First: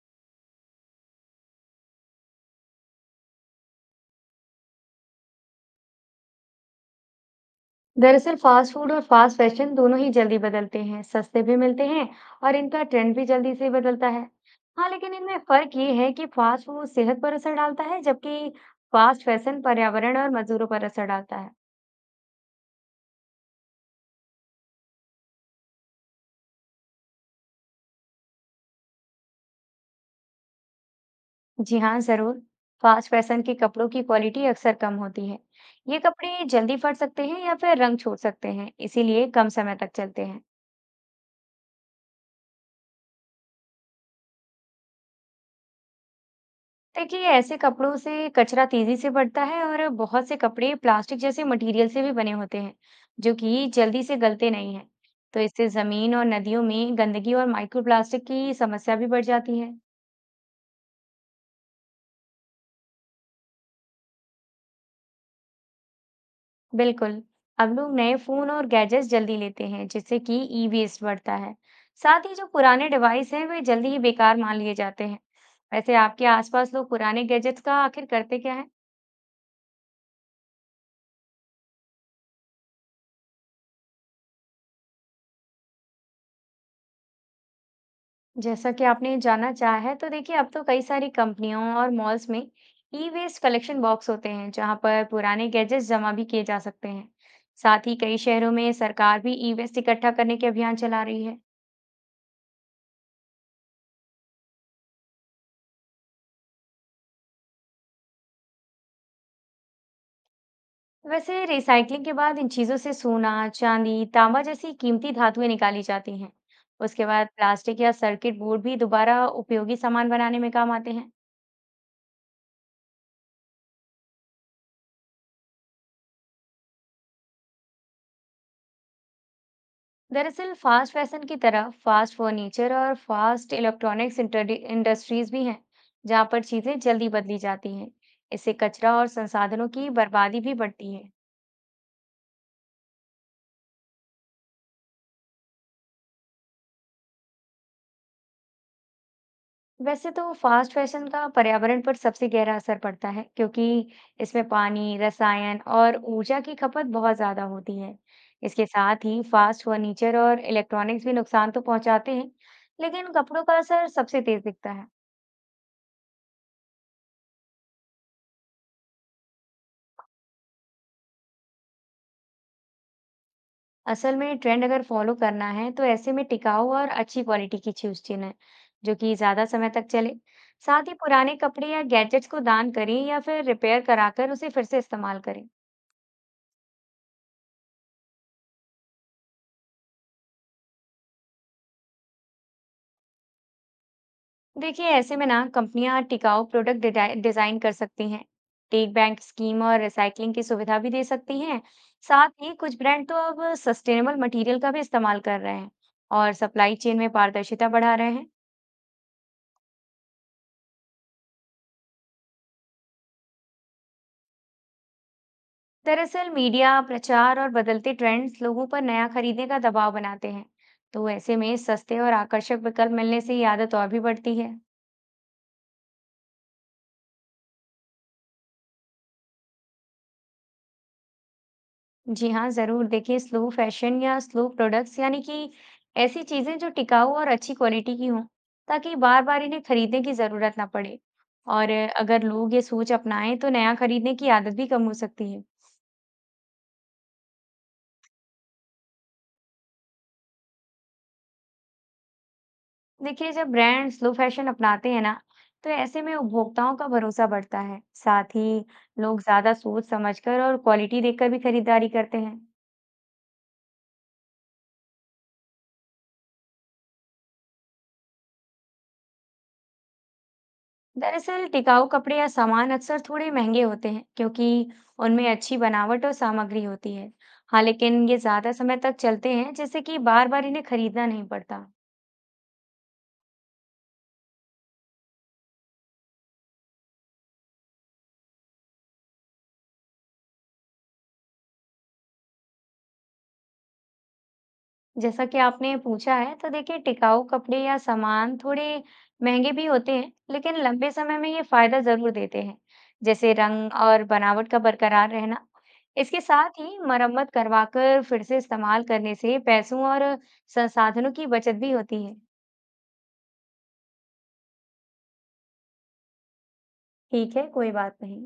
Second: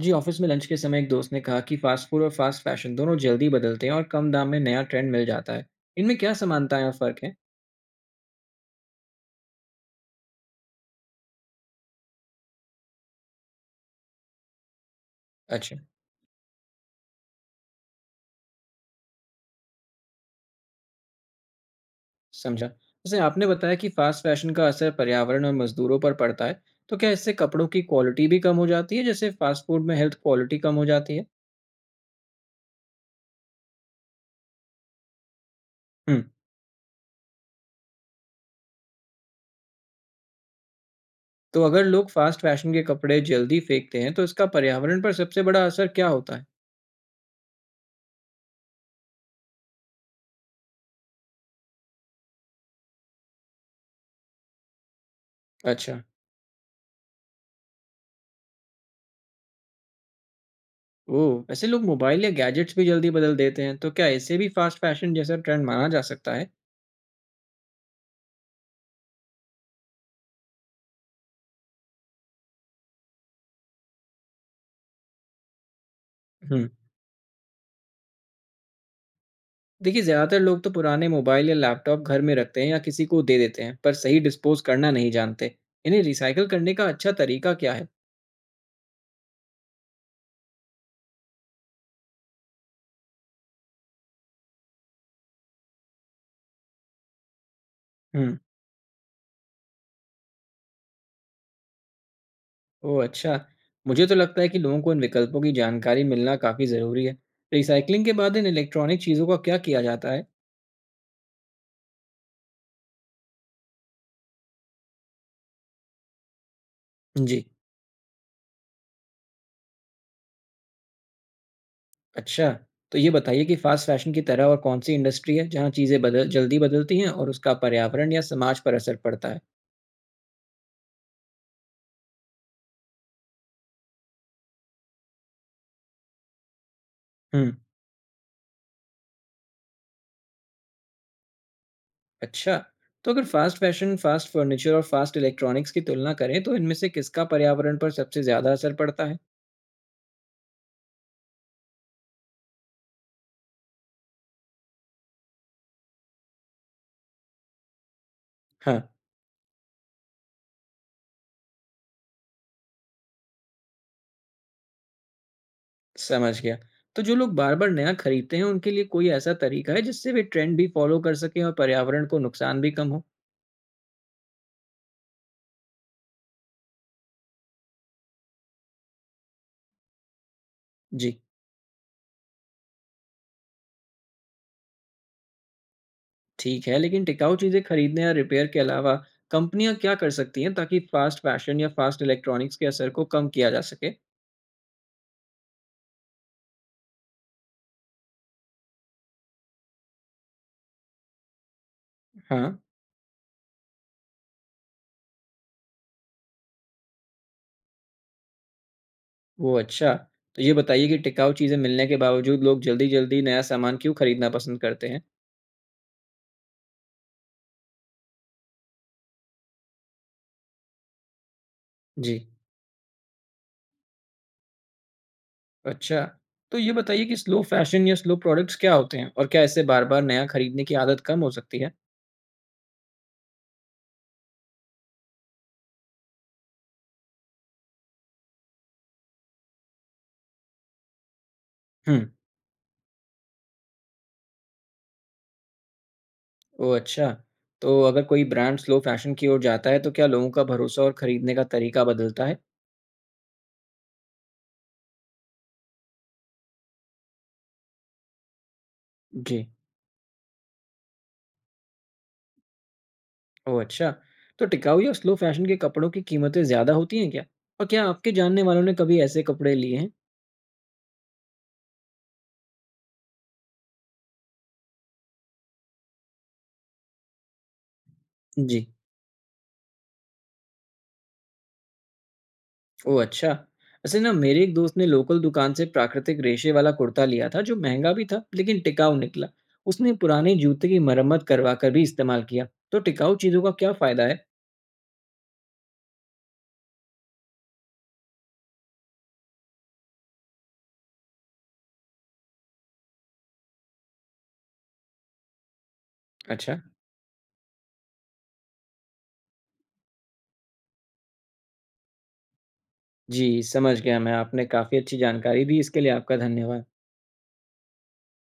जी office में lunch के समय एक दोस्त ने कहा कि फास्ट फूड और फास्ट फैशन दोनों जल्दी बदलते हैं और कम दाम में नया ट्रेंड मिल जाता है। इनमें क्या समानताएं और फर्क हैं? दरअसल फास्ट फूड और फास्ट फैशन दोनों ही जल्दी बदलते हैं, सस्ते भी मिलते हैं और इनका ट्रेंड भी जल्दी से बदलता है। हाँ लेकिन इनमें फर्क अच्छा। ये है कि फास्ट फूड सेहत पर असर डालता है जबकि फास्ट फैशन पर्यावरण और मजदूरों पर असर डालता है। समझा। जैसे आपने बताया कि फास्ट फैशन का असर पर्यावरण और मजदूरों पर पड़ता है, तो क्या इससे कपड़ों की क्वालिटी भी कम हो जाती है, जैसे फास्ट फूड में हेल्थ क्वालिटी कम हो जाती है? जी हाँ, जरूर। फास्ट फैशन के कपड़ों की क्वालिटी अक्सर कम होती है। ये हम्म। कपड़े जल्दी फट सकते हैं या फिर रंग छोड़ सकते हैं, इसीलिए कम समय तक चलते हैं। तो अगर लोग फास्ट फैशन के कपड़े जल्दी फेंकते हैं, तो इसका पर्यावरण पर सबसे बड़ा असर क्या होता है? देखिए, ऐसे कपड़ों से कचरा तेजी से बढ़ता है और बहुत से कपड़े प्लास्टिक जैसे मटेरियल से भी बने होते हैं जो कि जल्दी से गलते नहीं हैं। तो इससे अच्छा। जमीन और नदियों में गंदगी और माइक्रोप्लास्टिक की समस्या भी बढ़ जाती है। ओ, वैसे लोग मोबाइल या गैजेट्स भी जल्दी बदल देते हैं, तो क्या इसे भी फास्ट फैशन जैसा ट्रेंड माना जा सकता है? बिल्कुल। अब लोग नए फोन और गैजेट्स जल्दी लेते हैं जिससे कि ई वेस्ट बढ़ता है। साथ ही जो पुराने डिवाइस हैं वे जल्दी ही बेकार मान लिए जाते हैं। वैसे आपके हम्म। आसपास लोग पुराने गैजेट्स का आखिर करते क्या है? देखिए, ज़्यादातर लोग तो पुराने मोबाइल या लैपटॉप घर में रखते हैं या किसी को दे देते हैं, पर सही डिस्पोज करना नहीं जानते। इन्हें रिसाइकल करने का अच्छा तरीका क्या है? जैसा कि आपने जाना चाहा है तो देखिए, अब तो कई सारी कंपनियों और मॉल्स में ई वेस्ट कलेक्शन बॉक्स होते हैं जहां पर पुराने गैजेट्स जमा भी किए जा सकते हैं। साथ ही कई हम्म। शहरों में सरकार भी ई वेस्ट इकट्ठा करने के अभियान चला रही है। ओह अच्छा। मुझे तो लगता है कि लोगों को इन विकल्पों की जानकारी मिलना काफ़ी ज़रूरी है। रिसाइकलिंग के बाद इन इलेक्ट्रॉनिक चीज़ों का क्या किया जाता है? वैसे रिसाइकलिंग के बाद इन चीजों से सोना, चांदी, तांबा जैसी कीमती धातुएं निकाली जाती हैं। उसके बाद जी। प्लास्टिक या सर्किट बोर्ड भी दोबारा उपयोगी सामान बनाने में काम आते हैं। अच्छा। तो ये बताइए कि फास्ट फैशन की तरह और कौन सी इंडस्ट्री है जहाँ चीज़ें बदल जल्दी बदलती हैं और उसका पर्यावरण या समाज पर असर पड़ता है? दरअसल फास्ट फैशन की तरह फास्ट फर्नीचर और फास्ट इलेक्ट्रॉनिक्स इंडस्ट्रीज भी हैं जहां पर चीजें जल्दी बदली हम्म। जाती हैं। इससे कचरा और संसाधनों की बर्बादी भी बढ़ती है। अच्छा, तो अगर फास्ट फैशन, फास्ट फर्नीचर और फास्ट इलेक्ट्रॉनिक्स की तुलना करें, तो इनमें से किसका पर्यावरण पर सबसे ज़्यादा असर पड़ता है? वैसे तो फास्ट फैशन का पर्यावरण पर सबसे गहरा असर पड़ता है क्योंकि इसमें पानी, रसायन और ऊर्जा की खपत बहुत ज्यादा होती है। इसके हाँ, साथ ही फास्ट फर्नीचर और इलेक्ट्रॉनिक्स भी नुकसान तो पहुंचाते हैं, लेकिन कपड़ों का असर सबसे तेज दिखता है। समझ गया। तो जो लोग बार-बार नया खरीदते हैं, उनके लिए कोई ऐसा तरीका है जिससे वे ट्रेंड भी फॉलो कर सकें और पर्यावरण को नुकसान भी कम हो? असल में ट्रेंड अगर फॉलो करना है तो ऐसे में टिकाऊ और अच्छी क्वालिटी की चीज चुनें जो कि ज्यादा समय तक चले। साथ ही जी, पुराने कपड़े या गैजेट्स को दान करें या फिर रिपेयर कराकर उसे फिर से इस्तेमाल करें। ठीक है, लेकिन टिकाऊ चीज़ें खरीदने या रिपेयर के अलावा कंपनियां क्या कर सकती हैं ताकि फास्ट फैशन या फास्ट इलेक्ट्रॉनिक्स के असर को कम किया जा सके? देखिए ऐसे में ना, कंपनियां टिकाऊ प्रोडक्ट डिजाइन कर सकती हैं, टेक बैंक स्कीम और रिसाइकलिंग की सुविधा भी दे सकती हैं। साथ ही हाँ, कुछ ब्रांड तो अब सस्टेनेबल मटेरियल का भी इस्तेमाल कर रहे हैं और सप्लाई चेन में पारदर्शिता बढ़ा रहे हैं। वो अच्छा। तो ये बताइए कि टिकाऊ चीज़ें मिलने के बावजूद लोग जल्दी-जल्दी नया सामान क्यों खरीदना पसंद करते हैं? दरअसल मीडिया, प्रचार और बदलते ट्रेंड्स लोगों पर नया खरीदने का दबाव बनाते हैं। तो ऐसे में सस्ते और जी, आकर्षक विकल्प मिलने से ये आदत और भी बढ़ती है। अच्छा। तो ये बताइए कि स्लो फ़ैशन या स्लो प्रोडक्ट्स क्या होते हैं? और क्या इससे बार-बार नया खरीदने की आदत कम हो सकती है? जी हाँ, जरूर। देखिए, स्लो फैशन या स्लो प्रोडक्ट्स यानी कि ऐसी चीजें जो टिकाऊ और अच्छी क्वालिटी की हों, ताकि बार-बार इन्हें खरीदने की जरूरत ना पड़े। और हुँ, अगर लोग ये सोच अपनाएं तो नया खरीदने की आदत भी कम हो सकती है। ओह अच्छा। तो अगर कोई ब्रांड स्लो फ़ैशन की ओर जाता है, तो क्या लोगों का भरोसा और खरीदने का तरीका बदलता है? देखिए, जब ब्रांड स्लो फैशन अपनाते हैं ना, तो ऐसे में उपभोक्ताओं का भरोसा बढ़ता है। साथ ही लोग जी, ज्यादा सोच समझकर और क्वालिटी देखकर भी खरीदारी करते हैं। ओह अच्छा। तो टिकाऊ या स्लो फ़ैशन के कपड़ों की कीमतें ज़्यादा होती हैं क्या? और क्या आपके जानने वालों ने कभी ऐसे कपड़े लिए हैं? दरअसल टिकाऊ कपड़े या सामान अक्सर थोड़े महंगे होते हैं क्योंकि उनमें अच्छी बनावट और सामग्री होती है। हाँ लेकिन ये ज्यादा जी। समय तक चलते हैं, जैसे कि बार बार इन्हें खरीदना नहीं पड़ता। ओह अच्छा! वैसे ना मेरे एक दोस्त ने लोकल दुकान से प्राकृतिक रेशे वाला कुर्ता लिया था जो महंगा भी था लेकिन टिकाऊ निकला। उसने पुराने जूते की मरम्मत करवा कर भी इस्तेमाल किया। तो टिकाऊ चीज़ों का क्या फ़ायदा है? जैसा कि आपने पूछा है तो देखिए, टिकाऊ कपड़े या सामान थोड़े महंगे भी होते हैं लेकिन लंबे समय में ये फायदा जरूर देते हैं, जैसे रंग और बनावट का बरकरार रहना। इसके अच्छा। साथ ही मरम्मत करवाकर फिर से इस्तेमाल करने से पैसों और संसाधनों की बचत भी होती है। जी, समझ गया मैं। आपने काफ़ी अच्छी जानकारी दी, इसके लिए आपका धन्यवाद। ठीक है, कोई बात नहीं।